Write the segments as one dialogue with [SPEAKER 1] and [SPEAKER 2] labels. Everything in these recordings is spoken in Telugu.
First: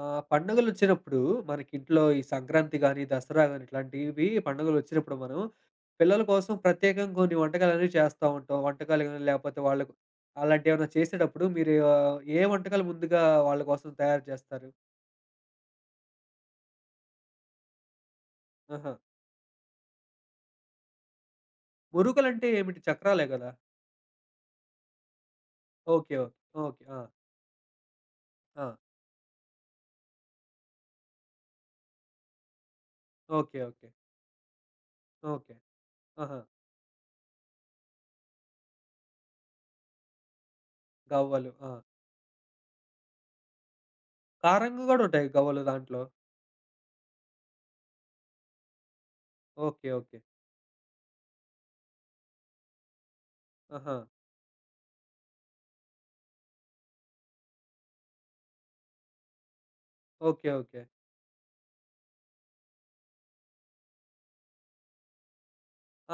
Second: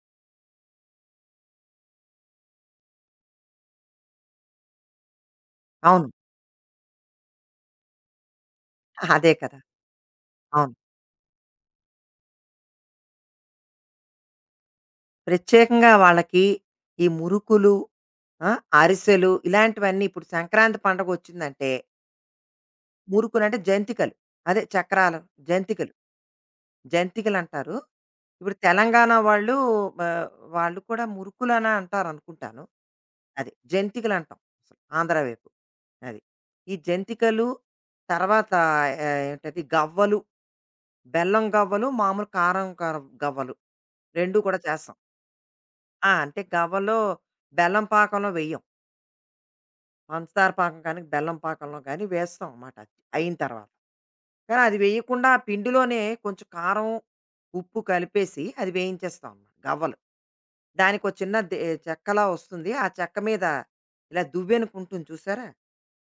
[SPEAKER 1] పండుగలొచ్చినప్పుడు మనకింట్లో ఈ సంక్రాంతి గాని, దసరా గాని ఇట్లాంటివి పండుగలొచ్చినప్పుడు మనం
[SPEAKER 2] అవును.
[SPEAKER 1] పిల్లల కోసం ప్రత్యేకంగా కొన్ని వంటకాలనేవి చేస్తా ఉంటాం. వంటకాలు గాని
[SPEAKER 2] అదే కదా!
[SPEAKER 1] లేకపోతే వాళ్ళకు
[SPEAKER 2] అవును.
[SPEAKER 1] అలాంటివేమన్నా చేసేటప్పుడు మీరు ఏ వంటకాలు ముందుగా వాళ్ళ కోసం తయారు చేస్తారు?
[SPEAKER 2] ప్రత్యేకంగా వాళ్ళకి ఈ మురుకులు, ఆ!
[SPEAKER 1] ఆహా!
[SPEAKER 2] అరిసెలు ఇలాంటివన్నీ ఇప్పుడు సంక్రాంతి పండగొచ్చిందంటే,
[SPEAKER 1] మురుకులంటే ఏమిటి? చక్రాలే గదా!
[SPEAKER 2] మురుకులంటే జంతికలు. అదే చక్రాలు, జంతికలు.
[SPEAKER 1] ఓకే. ఓకే. ఓకే. ఆ!
[SPEAKER 2] జంతికలంటారు. ఇప్పుడు
[SPEAKER 1] ఆ!
[SPEAKER 2] తెలంగాణ వాళ్ళు ఆహ్, వాళ్ళు కూడా మురుకులనే అంటారనుకుంటాను. అది
[SPEAKER 1] ఓకే. ఓకే.
[SPEAKER 2] జంతికలంటాం ఆంధ్ర వైపు.
[SPEAKER 1] ఓకే.
[SPEAKER 2] అది.
[SPEAKER 1] ఆహా!
[SPEAKER 2] ఈ జంతికలు తర్వాత ఆహ్, ఏంటది గవ్వలు, బెల్లం
[SPEAKER 1] గవ్వలు. ఆ!
[SPEAKER 2] గవ్వలు, మామూలు కారం కారం గవ్వలు 2 కూడా
[SPEAKER 1] కారంగా
[SPEAKER 2] చేస్తాం.
[SPEAKER 1] గూడా ఉంటాయి గవ్వలు దాంట్లో.
[SPEAKER 2] ఆ! అంటే గవ్వలో బెల్లం పాకంలో వెయ్యం.
[SPEAKER 1] ఓకే. ఓకే.
[SPEAKER 2] పంచదార పాకం కానీ, బెల్లం పాకంలో కానీ వేస్తాం అనమాట అయిన తర్వాత.
[SPEAKER 1] ఆహా!
[SPEAKER 2] కానీ అది వేయకుండా ఆ పిండిలోనే కొంచెం కారం, ఉప్పు కలిపేసి అది వేయించేస్తాం అనమాట గవ్వలు.
[SPEAKER 1] ఓకే. ఓకే.
[SPEAKER 2] దానికో చిన్న దే చెక్కలా వస్తుంది. ఆ చెక్క మీద ఇలా దువ్వెనకు ఉంటుంది చూసారా?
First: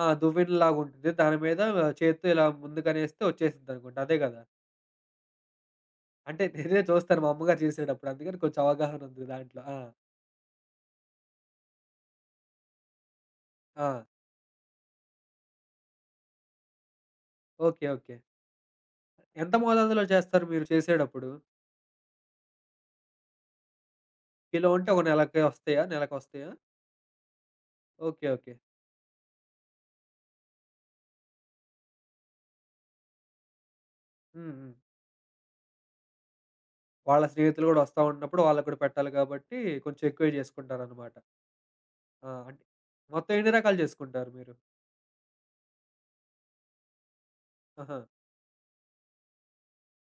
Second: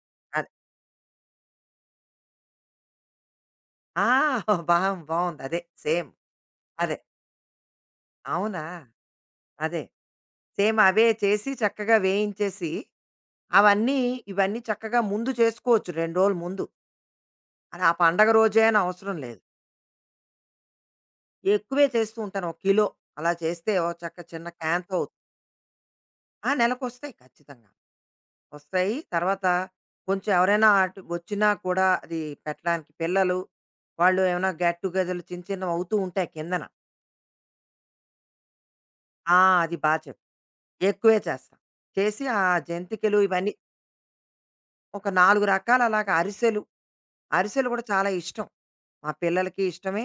[SPEAKER 1] ఆ!
[SPEAKER 2] అది
[SPEAKER 1] దువ్వెనలాగుంటుంది. దాని మీద చేత్తో ఇలా ముందుకనేస్తే వచ్చేసిద్దనుకుంటా.
[SPEAKER 2] ఆ!
[SPEAKER 1] అదే గదా!
[SPEAKER 2] బా బావుంది. అదే సేమ్.
[SPEAKER 1] అంటే నేనే
[SPEAKER 2] అదే.
[SPEAKER 1] చూస్తాను మా అమ్మగారు చేసేటప్పుడు. అందుకని కొంచెం
[SPEAKER 2] అవునా?
[SPEAKER 1] అవగాహన ఉంది దాంట్లో. ఆ!
[SPEAKER 2] అదే. సేమ్ అవే చేసి చక్కగా వేయించేసి
[SPEAKER 1] ఆ!
[SPEAKER 2] అవన్నీ ఇవన్నీ చక్కగా ముందు చేసుకోవచ్చు 2 రోజుల ముందు. అది
[SPEAKER 1] ఓకే.
[SPEAKER 2] ఆ
[SPEAKER 1] ఓకే.
[SPEAKER 2] పండగ రోజే అని అవసరం లేదు.
[SPEAKER 1] ఎంత మోతాదులో చేస్తారు మీరు చేసేటప్పుడు?
[SPEAKER 2] ఎక్కువే చేస్తూ ఉంటాను. ఒక కిలో అలా చేస్తే ఓ చక్క చిన్న
[SPEAKER 1] కిలో అంటే
[SPEAKER 2] క్యాన్‌తో
[SPEAKER 1] ఒక నెలకి వస్తాయా? నెలకొస్తాయా?
[SPEAKER 2] ఆ! నెలకొస్తాయి ఖచ్చితంగా.
[SPEAKER 1] ఓకే. ఓకే.
[SPEAKER 2] వస్తాయి. తర్వాత కొంచెం ఎవరైనా అటు వచ్చినా కూడా అది పెట్టడానికి పిల్లలు, వాళ్ళు
[SPEAKER 1] హ్మ్.
[SPEAKER 2] ఏమైనా
[SPEAKER 1] హ్మ్.
[SPEAKER 2] గెట్ టుగెదర్‌లు చిన్నవి అవుతూ ఉంటాయి కిందన.
[SPEAKER 1] వాళ్ళ స్నేహితులు గూడా వస్తా ఉంటున్నప్పుడు వాళ్ళకి కూడా పెట్టాలి
[SPEAKER 2] ఆ!
[SPEAKER 1] కాబట్టి
[SPEAKER 2] అది బా
[SPEAKER 1] కొంచెం
[SPEAKER 2] చెప్పావు.
[SPEAKER 1] ఎక్కువే జేసుకుంటారనమాట.
[SPEAKER 2] ఎక్కువే చేస్తాం. చేసి
[SPEAKER 1] ఆ!
[SPEAKER 2] ఆ
[SPEAKER 1] అంటే
[SPEAKER 2] జంతికలు
[SPEAKER 1] మొత్తం ఎన్ని
[SPEAKER 2] ఇవన్నీ
[SPEAKER 1] రకాలు జేసుకుంటారు మీరు?
[SPEAKER 2] ఒక 4 రకాల అలాగా అరిసెలు, అరిసెలు కూడా
[SPEAKER 1] ఆహా!
[SPEAKER 2] చాలా ఇష్టం. మా పిల్లలకి ఇష్టమే.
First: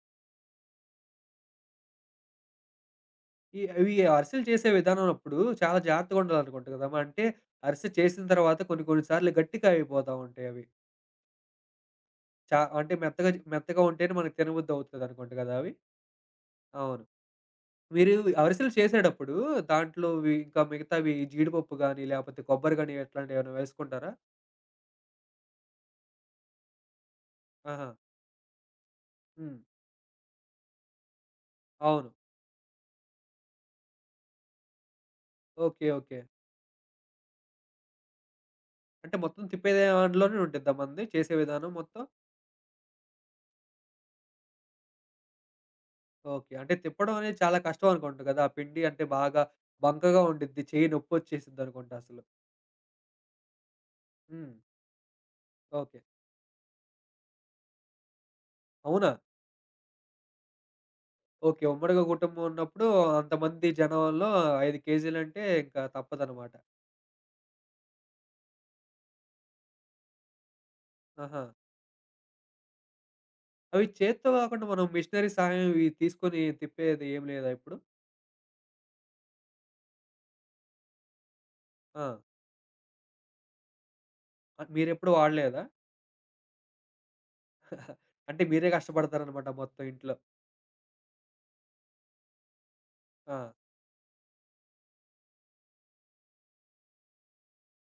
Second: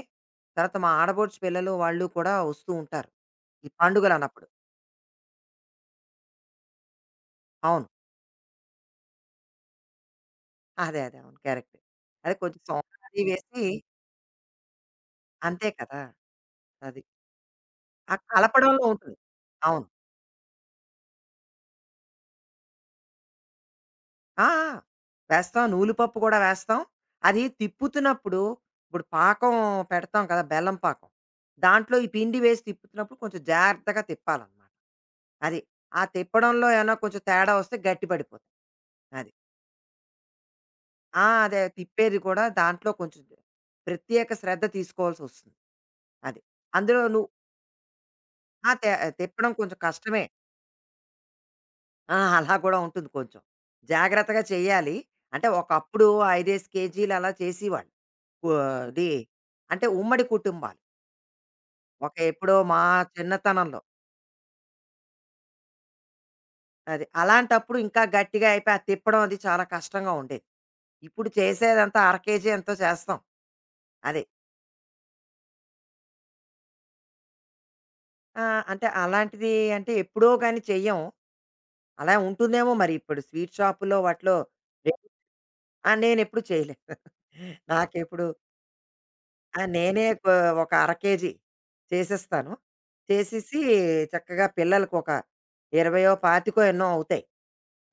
[SPEAKER 2] తర్వాత మా ఆడపడుచు పిల్లలు వాళ్ళు కూడా వస్తూ ఉంటారు.
[SPEAKER 1] ఈ
[SPEAKER 2] ఈ
[SPEAKER 1] ఇవి అరిసెలు
[SPEAKER 2] పండుగలన్నప్పుడు.
[SPEAKER 1] చేసే విధానం అప్పుడు చాలా జాగ్రత్తగా ఉండాలనుకుంటా కదా! అంటే
[SPEAKER 2] అవును.
[SPEAKER 1] అరిసె చేసిన తర్వాత కొన్ని కొన్ని సార్లు గట్టిగా అయిపోతా ఉంటాయి అవి.
[SPEAKER 2] అదే. అదే. అవును. కరెక్ట్. అదే
[SPEAKER 1] చా
[SPEAKER 2] కొంచెం
[SPEAKER 1] అంటే
[SPEAKER 2] సోంపు అది
[SPEAKER 1] మెత్తగా
[SPEAKER 2] వేసి
[SPEAKER 1] మెత్తగా ఉంటేనే మనకు తినబుద్ధి అవుతదనుకుంట కదా
[SPEAKER 2] అంతే
[SPEAKER 1] అవి?
[SPEAKER 2] కదా! అది.
[SPEAKER 1] అవును. మీరు
[SPEAKER 2] ఆ
[SPEAKER 1] ఈ అరిసెలు
[SPEAKER 2] కలపడంలో ఉంటుంది.
[SPEAKER 1] చేసేటప్పుడు
[SPEAKER 2] అవును.
[SPEAKER 1] దాంట్లోవి ఇంకా మిగతావి జీడిపప్పు గాని, లేపోతే కొబ్బరి గాని ఇట్లాంటివి ఏమైనా వేసుకుంటారా?
[SPEAKER 2] ఆ! వేస్తాం. నూలుపప్పు కూడా వేస్తాం. అది
[SPEAKER 1] ఆహా!
[SPEAKER 2] తిప్పుతున్నప్పుడు ఇప్పుడు పాకం
[SPEAKER 1] హ్మ్.
[SPEAKER 2] పెడతాం కదా! బెల్లం పాకం. దాంట్లో ఈ
[SPEAKER 1] అవును.
[SPEAKER 2] పిండి వేసి తిప్పుతున్నప్పుడు కొంచెం జాగ్రత్తగా తిప్పాలన్నమాట. అది.
[SPEAKER 1] ఓకే.
[SPEAKER 2] ఆ
[SPEAKER 1] ఓకే.
[SPEAKER 2] తిప్పడంలో ఏమైనా కొంచెం తేడా వస్తే గట్టి పడిపోతుంది.
[SPEAKER 1] అంటే
[SPEAKER 2] అది.
[SPEAKER 1] మొత్తం తిప్పే దాంట్లోనే ఉండిద్దా మనది
[SPEAKER 2] ఆ!
[SPEAKER 1] చేసే
[SPEAKER 2] అదే
[SPEAKER 1] విధానం మొత్తం?
[SPEAKER 2] తిప్పేది కూడా దాంట్లో కొంచెం ప్రత్యేక శ్రద్ధ తీసుకోవాల్సొస్తుంది. అది.
[SPEAKER 1] ఓకే. అంటే
[SPEAKER 2] అందులో
[SPEAKER 1] తిప్పడం
[SPEAKER 2] నువ్వు
[SPEAKER 1] అనేది చాలా కష్టం అనుకుంట కదా! ఆ
[SPEAKER 2] ఆ!
[SPEAKER 1] పిండి
[SPEAKER 2] తె
[SPEAKER 1] అంటే బాగా
[SPEAKER 2] తిప్పడం కొంచెం
[SPEAKER 1] బంకగా
[SPEAKER 2] కష్టమే.
[SPEAKER 1] ఉండిద్ది. చెయ్యి నొప్పొచ్చేసిద్దనుకుంట
[SPEAKER 2] ఆ!
[SPEAKER 1] అసలు.
[SPEAKER 2] అలా కూడా ఉంటుంది కొంచెం. జాగ్రత్తగా
[SPEAKER 1] హ్మ్.
[SPEAKER 2] చెయ్యాలి. అంటే
[SPEAKER 1] ఓకే.
[SPEAKER 2] ఒకప్పుడు 5 కేజీలు అలా చేసేవాళ్ళు. వ అది
[SPEAKER 1] అవునా?
[SPEAKER 2] అంటే ఉమ్మడి కుటుంబాలు.
[SPEAKER 1] ఓకే. ఉమ్మడిగా
[SPEAKER 2] ఒక
[SPEAKER 1] కుటుంబం
[SPEAKER 2] ఎప్పుడో మా
[SPEAKER 1] ఉన్నప్పుడు అంతమంది
[SPEAKER 2] చిన్నతనంలో.
[SPEAKER 1] జనంలో 5 కేజీలంటే ఇంకా తప్పదనమాట.
[SPEAKER 2] అది. అలాంటప్పుడు ఇంకా గట్టిగా అయిపోయి, ఆ తిప్పడం అది చాలా కష్టంగా ఉండేది. ఇప్పుడు
[SPEAKER 1] ఆహా!
[SPEAKER 2] చేసేదంతా అర కేజీ ఎంతో చేస్తాం.
[SPEAKER 1] అవి
[SPEAKER 2] అదే.
[SPEAKER 1] చేత్తో కాకుండా మనం మిషనరీ సహాయం ఇవి తీసుకొని తిప్పేది ఏం లేదా ఇప్పుడు?
[SPEAKER 2] ఆ! అంటే అలాంటిది అంటే ఎప్పుడో గాని చెయ్యం.
[SPEAKER 1] ఆ!
[SPEAKER 2] అలా ఉంటుందేమో మరి ఇప్పుడు స్వీట్ షాపుల్లో వాటిలో.
[SPEAKER 1] మీరెప్పుడు వాడలేదా?
[SPEAKER 2] ఆ! నేనెప్పుడు చేయలేదు. నాకెప్పుడు
[SPEAKER 1] అంటే మీరే కష్టపడతారనమాట
[SPEAKER 2] ఆ!
[SPEAKER 1] మొత్తం
[SPEAKER 2] నేనే
[SPEAKER 1] ఇంట్లో.
[SPEAKER 2] ఒక ఒక అర కేజీ చేసేస్తాను.
[SPEAKER 1] ఆ!
[SPEAKER 2] చేసేసి చక్కగా పిల్లలకి ఒక 20, 25 ఎన్నో అవుతాయి.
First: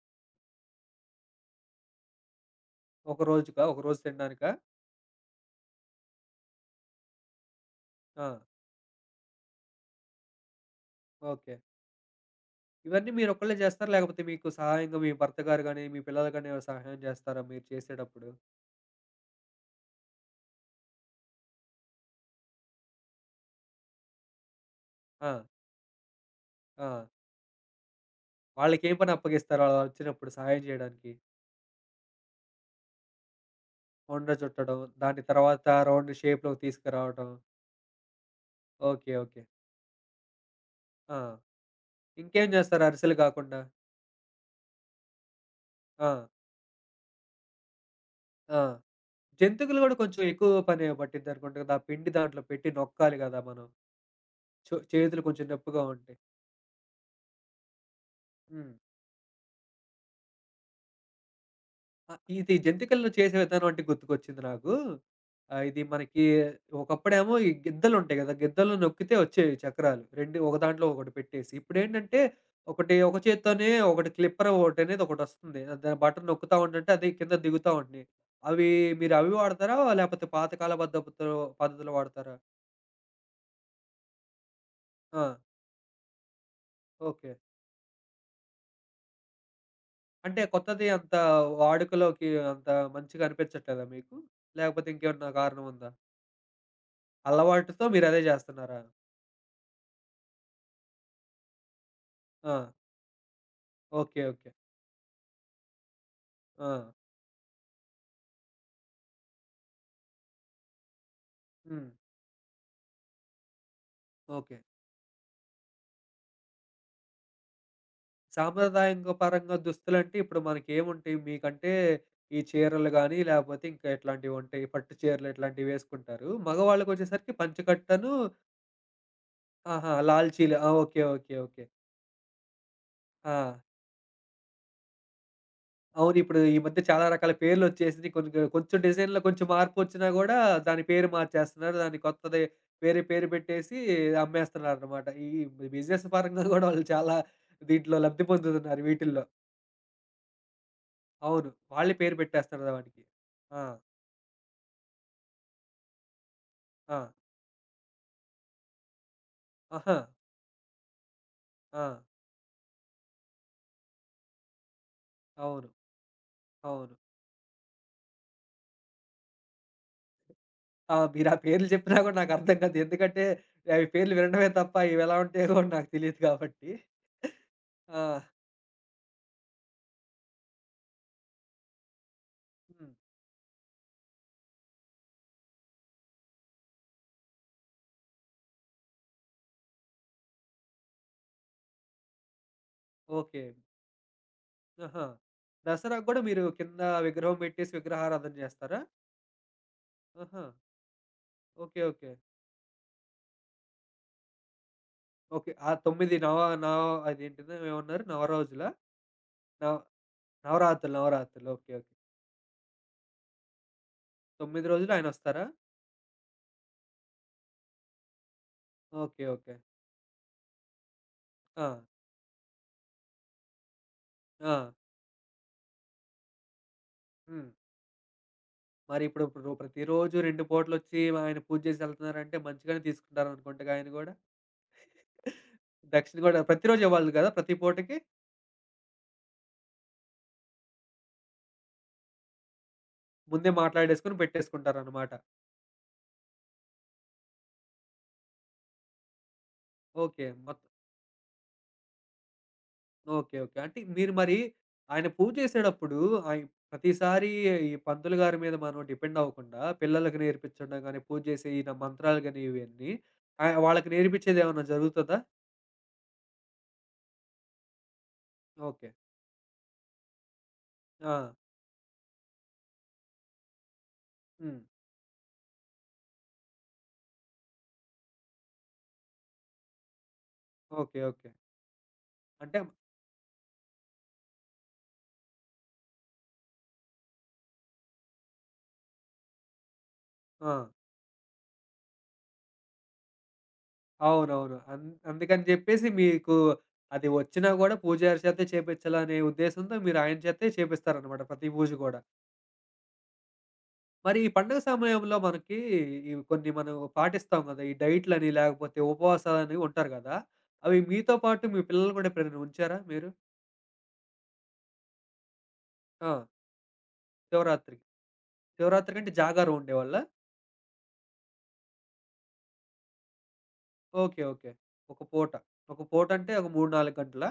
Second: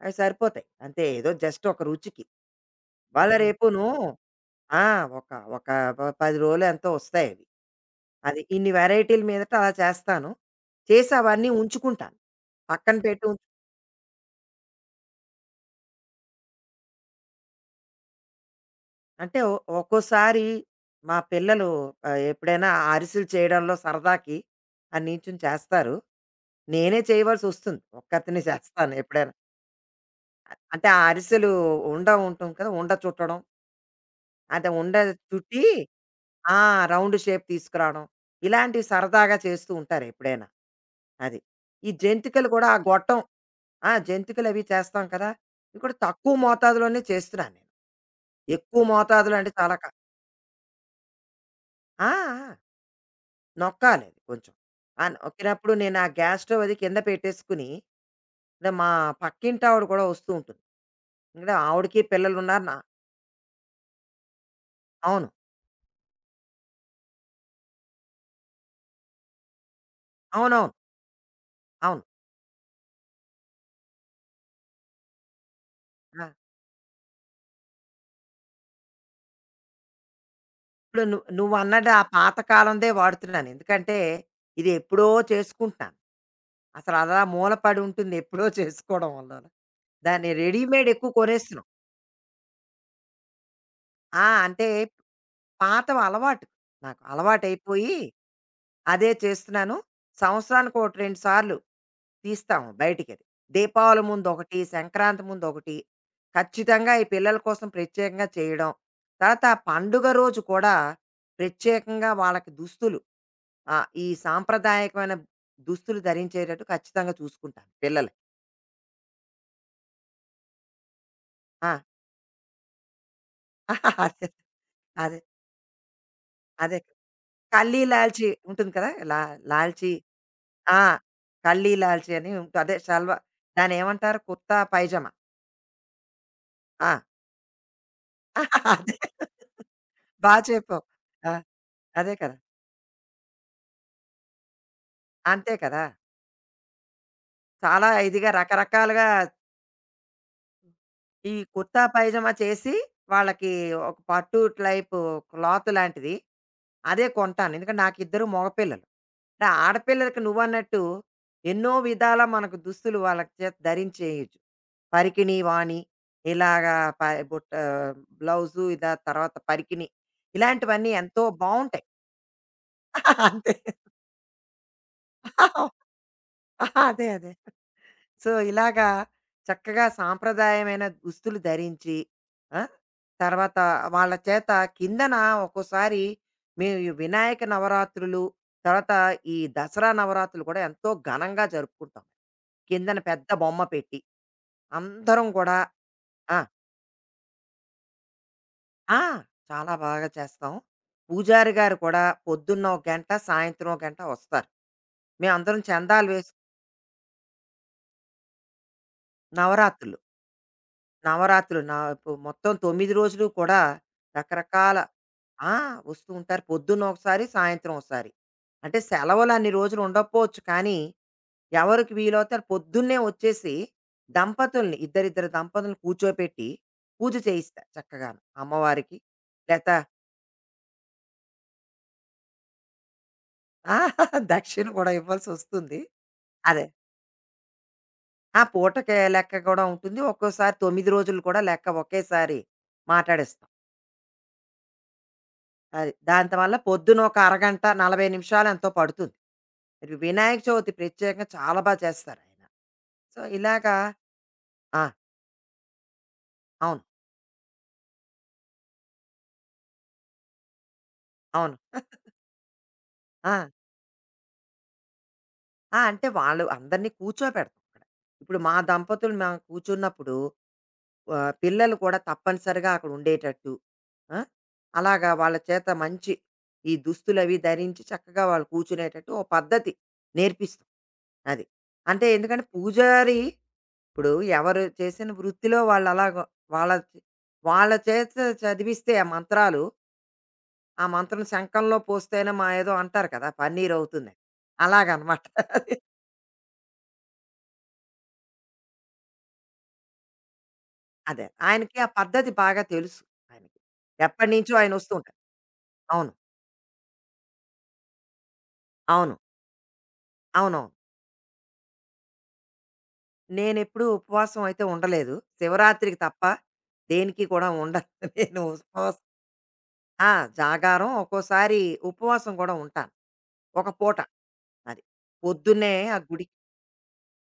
[SPEAKER 2] అవి సరిపోతాయి. అంతే ఏదో జస్ట్ ఒక రుచికి.
[SPEAKER 1] ఒక
[SPEAKER 2] ఇవాళ హ్మ్.
[SPEAKER 1] రోజుకా? ఒక
[SPEAKER 2] రేపును
[SPEAKER 1] రోజు తినడానికా?
[SPEAKER 2] ఆ! ఒక ఒక ప 10 రోజులో ఎంతో వస్తాయవి.
[SPEAKER 1] ఆ!
[SPEAKER 2] అది ఇన్ని వెరైటీల మీదట అలా చేస్తాను. చేసి అవన్నీ
[SPEAKER 1] ఓకే.
[SPEAKER 2] ఉంచుకుంటాను. పక్కన
[SPEAKER 1] ఇవన్నీ
[SPEAKER 2] పెట్టి ఉంచు
[SPEAKER 1] మీరొక్కళ్ళే చేస్తారా? లేకపోతే మీకు సహాయంగా మీ భర్త గారు గాని, మీ పిల్లలు గాని ఎవరు సహాయం చేస్తారా మీరు చేసేటప్పుడు?
[SPEAKER 2] అంటే ఒ ఒక్కోసారి మా పిల్లలు ఎప్పుడైనా ఆ అరిసెలు చేయడంలో సరదాకి ఆ
[SPEAKER 1] ఆ!
[SPEAKER 2] నించుని చేస్తారు.
[SPEAKER 1] ఆ!
[SPEAKER 2] నేనే చేయవలసొస్తుంది. ఒక్కతినే చేస్తాను
[SPEAKER 1] వాళ్ళకేం పని
[SPEAKER 2] ఎప్పుడైనా.
[SPEAKER 1] అప్పగిస్తారు అలా వచ్చినప్పుడు సహాయం
[SPEAKER 2] అంటే ఆ
[SPEAKER 1] చేయడానికి?
[SPEAKER 2] అరిసెలు ఉంటుంది కదా! ఉండ చుట్టడం.
[SPEAKER 1] ఉండ
[SPEAKER 2] అంటే
[SPEAKER 1] చుట్టడం.
[SPEAKER 2] ఉండ
[SPEAKER 1] దాని
[SPEAKER 2] చుట్టి
[SPEAKER 1] తర్వాత రౌండ్
[SPEAKER 2] ఆ!
[SPEAKER 1] షేప్‌లోకి
[SPEAKER 2] రౌండ్
[SPEAKER 1] తీసుకురావటం.
[SPEAKER 2] షేప్ తీసుకురావడం. ఇలాంటివి
[SPEAKER 1] ఓకే.
[SPEAKER 2] సరదాగా
[SPEAKER 1] ఓకే.
[SPEAKER 2] చేస్తూ ఉంటారు ఎప్పుడైనా.
[SPEAKER 1] ఆ!
[SPEAKER 2] అది. ఈ
[SPEAKER 1] ఇంకేం
[SPEAKER 2] జంతికలు కూడా ఆ
[SPEAKER 1] జేస్తారు అరిసెలు
[SPEAKER 2] గొట్టం
[SPEAKER 1] గాకుండా?
[SPEAKER 2] ఆ! జంతికలవి చేస్తాం కదా! ఇవి కూడా
[SPEAKER 1] ఆ!
[SPEAKER 2] తక్కువ మోతాదులోనే చేస్తున్నాను నేను.
[SPEAKER 1] ఆ!
[SPEAKER 2] ఎక్కువ మోతాదులో అంటే చాలా
[SPEAKER 1] జంతికలు
[SPEAKER 2] క
[SPEAKER 1] గూడా కొంచెం ఎక్కువ పని పట్టిద్దనుకుంట గదా! ఆ
[SPEAKER 2] ఆ!
[SPEAKER 1] పిండి దాంట్లో
[SPEAKER 2] ఆ!
[SPEAKER 1] పెట్టి నొక్కాలి గదా మనం.
[SPEAKER 2] నొక్కాలి అది కొంచెం. ఆ
[SPEAKER 1] చేతులు కొంచెం
[SPEAKER 2] నొక్కినప్పుడు
[SPEAKER 1] నొప్పిగా
[SPEAKER 2] నేను ఆ
[SPEAKER 1] ఉంటాయి.
[SPEAKER 2] గ్యాస్ స్టవ్ అది కింద పెట్టేసుకుని, అంటే
[SPEAKER 1] హ్మ్.
[SPEAKER 2] మా పక్కింటావిడ కూడా వస్తూ ఉంటుంది. ఇంగ ఆవిడకి
[SPEAKER 1] ఆ! ఇది
[SPEAKER 2] పిల్లలున్నారు. నా
[SPEAKER 1] జంతికలు చేసే విధానం అంటే గుర్తుకొచ్చింది నాకు.
[SPEAKER 2] అవును.
[SPEAKER 1] ఇది మనకి ఒకప్పుడేమో ఈ గిద్దలుంటాయి గదా! గిద్దలు నొక్కితే వచ్చేవి చక్రాలు. 2 ఒక
[SPEAKER 2] అవునవును.
[SPEAKER 1] దాంట్లో ఒకటి పెట్టేసి.
[SPEAKER 2] అవును.
[SPEAKER 1] ఇప్పుడేంటంటే ఒకటి ఒక చేత్తోనే ఒకటి క్లిప్పర్ ఒకటనేది ఒకటొస్తుంది. దాని బటన్
[SPEAKER 2] ఆ!
[SPEAKER 1] నొక్కుతా ఉంటుంటే అది కింద దిగుతా ఉంటున్నాయి. అవి మీరు అవి వాడతారా? లేకపోతే పాతకాల
[SPEAKER 2] ఇప్పుడు
[SPEAKER 1] పద్ధతిలో
[SPEAKER 2] నువ్వన్నది
[SPEAKER 1] పద్ధతిలో
[SPEAKER 2] ఆ
[SPEAKER 1] వాడతారా?
[SPEAKER 2] పాత కాలందే వాడుతున్నాను. ఎందుకంటే, ఇది ఎప్పుడో
[SPEAKER 1] ఆ!
[SPEAKER 2] చేసుకుంటున్నాను. అసలలా
[SPEAKER 1] ఓకే.
[SPEAKER 2] మూల పడి ఉంటుంది ఎప్పుడో చేసుకోవడం వల్ల. దాన్ని
[SPEAKER 1] అంటే కొత్తది
[SPEAKER 2] రెడీమేడ్ ఎక్కువ
[SPEAKER 1] అంత
[SPEAKER 2] కొనేస్తున్నాం.
[SPEAKER 1] వాడుకలోకి అంత మంచిగా అనిపించట్లేదా మీకు?
[SPEAKER 2] ఆ! అంటే
[SPEAKER 1] లేకపోతే ఇంకేమన్నా కారణం ఉందా?
[SPEAKER 2] పాతవి అలవాటు. నాకు
[SPEAKER 1] అలవాటుతో
[SPEAKER 2] అలవాటయిపోయి
[SPEAKER 1] మీరదే జేస్తన్నారా?
[SPEAKER 2] అదే చేస్తున్నాను. సంవత్సరానికి ఒకటి, 2 సార్లు
[SPEAKER 1] ఆ!
[SPEAKER 2] తీస్తాము బయటికది. దీపావళి
[SPEAKER 1] ఓకే. ఓకే.
[SPEAKER 2] ముందొకటి, సంక్రాంతి ముందొకటి.
[SPEAKER 1] ఆ!
[SPEAKER 2] ఖచ్చితంగా ఈ పిల్లల కోసం ప్రత్యేకంగా చేయడం. తర్వాత ఆ పండుగ రోజు కూడా
[SPEAKER 1] హ్మ్.
[SPEAKER 2] ప్రత్యేకంగా వాళ్ళకి దుస్తులు ఈ
[SPEAKER 1] ఓకే.
[SPEAKER 2] సాంప్రదాయకమైన దుస్తులు ధరించేటట్టు ఖచ్చితంగా చూసుకుంటాను పిల్లలు.
[SPEAKER 1] సాంప్రదాయంగ పరంగా దుస్తులంటే ఇప్పుడు మనకేముంటాయి? మీకంటే
[SPEAKER 2] ఆ!
[SPEAKER 1] ఈ చీరలు గాని, లేపోతే ఇంకా
[SPEAKER 2] అదే.
[SPEAKER 1] ఇట్లాంటివుంటాయి. పట్టు
[SPEAKER 2] అదే.
[SPEAKER 1] చీరలు ఇట్లాంటివేసుకుంటారు.
[SPEAKER 2] అదే.
[SPEAKER 1] మగవాళ్ళకొచ్చేసరికి
[SPEAKER 2] కల్లి,
[SPEAKER 1] పంచకట్టను
[SPEAKER 2] లాల్చి ఉంటుంది కదా! లాల్చి
[SPEAKER 1] ఆహా! లాల్చీలు. ఆ!
[SPEAKER 2] ఆ!
[SPEAKER 1] ఓకే. ఓకే. ఓకే.
[SPEAKER 2] కల్లి లాల్చి అని ఉంట అదే షల్వా
[SPEAKER 1] ఆ!
[SPEAKER 2] దాన్నేమంటారు? కుర్తా, పైజామా.
[SPEAKER 1] అవును. ఇప్పుడు ఈ మధ్య
[SPEAKER 2] ఆ!
[SPEAKER 1] చాలా రకాల పేర్లొచ్చేసినియి. కొన్ని కొంచెం
[SPEAKER 2] అదే
[SPEAKER 1] డిజైన్‌లో కొంచెం మార్పొచ్చినా
[SPEAKER 2] బా
[SPEAKER 1] గూడా దాని
[SPEAKER 2] చెప్పావు.
[SPEAKER 1] పేరు
[SPEAKER 2] ఆ!
[SPEAKER 1] మార్చేస్తున్నారు. దాన్ని
[SPEAKER 2] అదే కదా!
[SPEAKER 1] కొత్తది వేరే పేరు పెట్టేసి అమ్మేస్తున్నారనమాట. ఈ
[SPEAKER 2] అంతే కదా!
[SPEAKER 1] బిజినెస్ పరంగా గూడా వాళ్ళు చాలా
[SPEAKER 2] చాలా
[SPEAKER 1] దీంట్లో లబ్ధి
[SPEAKER 2] ఇదిగా
[SPEAKER 1] పొందుతున్నారు
[SPEAKER 2] రకరకాలుగా
[SPEAKER 1] వీటిల్లో.
[SPEAKER 2] ఈ
[SPEAKER 1] అవును.
[SPEAKER 2] కుర్తా,
[SPEAKER 1] వాళ్ళే పేరు
[SPEAKER 2] పైజామా
[SPEAKER 1] పెట్టేస్తారు గదా
[SPEAKER 2] చేసి
[SPEAKER 1] వాటికి.
[SPEAKER 2] వాళ్ళకి
[SPEAKER 1] ఆ!
[SPEAKER 2] ఒక పట్టు టైపు క్లాత్ లాంటిది.
[SPEAKER 1] ఆ!
[SPEAKER 2] అదే కొంటాను. ఎందుకంటే నాకిద్దరు మగపిల్లలు. అంటే
[SPEAKER 1] ఆహా!
[SPEAKER 2] ఆడపిల్లలకి నువ్వన్నట్టు ఎన్నో
[SPEAKER 1] ఆ!
[SPEAKER 2] విధాలా మనకు దుస్తులు వాళ్ళ చేత ధరించేయొచ్చు. పరికిణి
[SPEAKER 1] అవును.
[SPEAKER 2] వాణి ఇలాగా
[SPEAKER 1] అవును.
[SPEAKER 2] ప బుట్ట బ్లౌజు ఇదా తర్వాత పరికిణి ఇలాంటివన్నీ
[SPEAKER 1] ఆ!
[SPEAKER 2] ఎంతో
[SPEAKER 1] మీరా పేర్లు
[SPEAKER 2] బావుంటాయి.
[SPEAKER 1] చెప్పినా గూడా నాకర్థం కాదు. ఎందుకంటే,
[SPEAKER 2] అంతే.
[SPEAKER 1] అవి పేర్లు వినడమే తప్ప ఇవెలా ఉంటాయో గూడా నాకు తెలీదు కాబట్టి.
[SPEAKER 2] అదే.
[SPEAKER 1] ఆ!
[SPEAKER 2] సో, ఇలాగా చక్కగా సాంప్రదాయమైన దుస్తులు ధరించి ఆ!
[SPEAKER 1] హ్మ్.
[SPEAKER 2] తర్వాత వాళ్ళ చేత కిందన ఒక్కోసారి మేము ఈ వినాయక నవరాత్రులు, తర్వాత ఈ దసరా నవరాత్రులు కూడా ఎంతో ఘనంగా జరుపుకుంటాం. కిందన పెద్ద
[SPEAKER 1] ఓకే.
[SPEAKER 2] బొమ్మ పెట్టి.
[SPEAKER 1] ఆహా!
[SPEAKER 2] అందరం కూడా
[SPEAKER 1] దసరాకు గూడా
[SPEAKER 2] ఆ!
[SPEAKER 1] మీరు కింద విగ్రహం పెట్టేసి విగ్రహారాధన జేస్తారా?
[SPEAKER 2] ఆ! చాలా బాగా
[SPEAKER 1] ఆహా!
[SPEAKER 2] చేస్తాం. పూజారి గారు
[SPEAKER 1] ఓకే.
[SPEAKER 2] కూడా
[SPEAKER 1] ఓకే.
[SPEAKER 2] పొద్దున్న ఒక గంట, సాయంత్రం ఒక గంట వస్తారు.
[SPEAKER 1] ఓకే.
[SPEAKER 2] మేమందరం
[SPEAKER 1] ఆ
[SPEAKER 2] చందాలు
[SPEAKER 1] 9
[SPEAKER 2] వేసి
[SPEAKER 1] నవ నవ అదేంటిదో ఏమన్నారు? నవరోజులా? నవ
[SPEAKER 2] నవరాత్రులు.
[SPEAKER 1] నవరాత్రులు, నవరాత్రులు.
[SPEAKER 2] నవరాత్రులు
[SPEAKER 1] ఓకే. ఓకే.
[SPEAKER 2] ఇప్పుడు మొత్తం 9 రోజులు కూడా
[SPEAKER 1] 9
[SPEAKER 2] రకరకాల
[SPEAKER 1] రోజులు ఆయనొస్తారా?
[SPEAKER 2] ఆ! వస్తూ ఉంటారు. పొద్దున్న ఒకసారి, సాయంత్రం ఒకసారి. అంటే
[SPEAKER 1] ఓకే.
[SPEAKER 2] సెలవులు అన్ని
[SPEAKER 1] ఓకే.
[SPEAKER 2] రోజులు ఉండకపోవచ్చు కానీ,
[SPEAKER 1] ఆ!
[SPEAKER 2] ఎవరికి వీలవుతారు పొద్దున్నే వచ్చేసి
[SPEAKER 1] ఆ!
[SPEAKER 2] దంపతుల్ని, ఇద్దరిద్దరు దంపతుల్ని కూర్చోపెట్టి పూజ
[SPEAKER 1] హ్మ్.
[SPEAKER 2] చేయిస్తారు చక్కగాను. అమ్మవారికి
[SPEAKER 1] మరిప్పుడు ఇప్పుడు ఇప్పుడు
[SPEAKER 2] లేత
[SPEAKER 1] ప్రతిరోజు 2 పూటలొచ్చి ఆయన పూజ చేసి ఎళ్తున్నారంటే మంచిగానే తీసుకుంటారనుకుంటగా
[SPEAKER 2] ఆ!
[SPEAKER 1] ఆయన గూడా.
[SPEAKER 2] దక్షిణ కూడా ఇవ్వాల్సొస్తుంది.
[SPEAKER 1] దక్షిణ గూడా
[SPEAKER 2] అదే.
[SPEAKER 1] ప్రతిరోజు ఇవ్వాలి గదా! ప్రతి పూటకి
[SPEAKER 2] ఆ! పూటకే లెక్క కూడా ఉంటుంది. ఒక్కోసారి 9 రోజులు కూడా లెక్క ఒకేసారి మాటాడేస్తాం.
[SPEAKER 1] ముందే మాట్లాడేసుకొని పెట్టేసుకుంటారనమాట.
[SPEAKER 2] అది. దాంత వల్ల పొద్దున ఒక అరగంట, 40 నిమిషాలు ఎంతో పడుతుంది. ఇది
[SPEAKER 1] ఓకే.
[SPEAKER 2] వినాయక చవితి ప్రత్యేకంగా చాలా బా చేస్తారాయన. So,
[SPEAKER 1] okay. ఓకే.
[SPEAKER 2] ఇలాగా
[SPEAKER 1] అంటే మీరు మరి
[SPEAKER 2] ఆ!
[SPEAKER 1] ఆయన పూజ చేసేటప్పుడు ఆయి
[SPEAKER 2] అవును.
[SPEAKER 1] ప్రతిసారి ఈ పంతులు గారి మీద మనం డిపెండ్ అవ్వకుండా పిల్లలకి నేర్పించడం గాని, పూజ చేసే
[SPEAKER 2] అవును.
[SPEAKER 1] ఈ న మంత్రాలు గాని ఇవన్నీ
[SPEAKER 2] ఆ!
[SPEAKER 1] వాళ్ళకి నేర్పించేదేమన్నా జరుగుతదా?
[SPEAKER 2] ఆ! అంటే వాళ్ళు అందరిని కూర్చోపెడతాం అక్కడ. ఇప్పుడు మా
[SPEAKER 1] ఓకే.
[SPEAKER 2] దంపతులు మేము కూర్చున్నప్పుడు
[SPEAKER 1] ఆ!
[SPEAKER 2] పిల్లలు కూడా తప్పనిసరిగా అక్కడ ఉండేటట్టు. ఆ!
[SPEAKER 1] హ్మ్.
[SPEAKER 2] అలాగా వాళ్ళ చేత మంచి ఈ దుస్తులవి ధరించి చక్కగా వాళ్ళు కూర్చునేటట్టు ఓ పద్ధతి నేర్పిస్తాం.
[SPEAKER 1] ఓకే. ఓకే.
[SPEAKER 2] అది. అంటే ఎందుకంటే
[SPEAKER 1] అంటే
[SPEAKER 2] పూజారి ఇప్పుడు ఎవరు చేసిన వృత్తిలో వాళ్ళు అలాగ వాళ్ళ వాళ్ళ చేత చదివిస్తే ఆ మంత్రాలు,
[SPEAKER 1] ఆ!
[SPEAKER 2] ఆ మంత్రం శంఖంలో పోస్తేనే మా ఏదో అంటారు కదా! పన్నీరవుతుందని.
[SPEAKER 1] అవునవును.
[SPEAKER 2] అలాగనమాట.
[SPEAKER 1] అందుకని జెప్పేసి మీకు అది వచ్చినా గూడా పూజారి చేతే చేపిచ్చాలనే ఉద్దేశంతో మీరు ఆయన చేతే చేపిస్తారనమాట
[SPEAKER 2] అదే.
[SPEAKER 1] ప్రతి పూజ
[SPEAKER 2] ఆయనకి ఆ
[SPEAKER 1] గూడా.
[SPEAKER 2] పద్ధతి బాగా తెలుసు. ఆయనకి.
[SPEAKER 1] మరి ఈ
[SPEAKER 2] ఎప్పటినుంచో
[SPEAKER 1] పండుగ
[SPEAKER 2] ఆయన వస్తూ
[SPEAKER 1] సమయంలో
[SPEAKER 2] ఉంటారు.
[SPEAKER 1] మనకి
[SPEAKER 2] అవును.
[SPEAKER 1] ఇవి కొన్ని మనం పాటిస్తాం గదా! ఈ డైట్‌లని లేకపోతే
[SPEAKER 2] అవును.
[SPEAKER 1] ఉపవాసాలని ఉంటారు గదా!
[SPEAKER 2] అవునవును.
[SPEAKER 1] అవి మీతో పాటు మీ పిల్లలు గూడా ఎప్పుడైనా ఉంచారా మీరు?
[SPEAKER 2] నేనెప్పుడూ ఉపవాసం అయితే ఉండలేదు. శివరాత్రికి
[SPEAKER 1] ఆ!
[SPEAKER 2] తప్ప దేనికి కూడా
[SPEAKER 1] శివరాత్రికి.
[SPEAKER 2] ఉండను. నేను ఉపవాసం
[SPEAKER 1] శివరాత్రికంటే జాగారం ఉండేవాళ్ళా?
[SPEAKER 2] ఆ! జాగారం ఒక్కోసారి ఉపవాసం కూడా ఉంటాను. ఒక పూట
[SPEAKER 1] ఓకే. ఓకే.
[SPEAKER 2] అది.
[SPEAKER 1] ఒక పూట.
[SPEAKER 2] పొద్దున్నే
[SPEAKER 1] ఒక
[SPEAKER 2] ఆ
[SPEAKER 1] పూట
[SPEAKER 2] గుడి
[SPEAKER 1] అంటే ఒక 3, 4 గంటలా?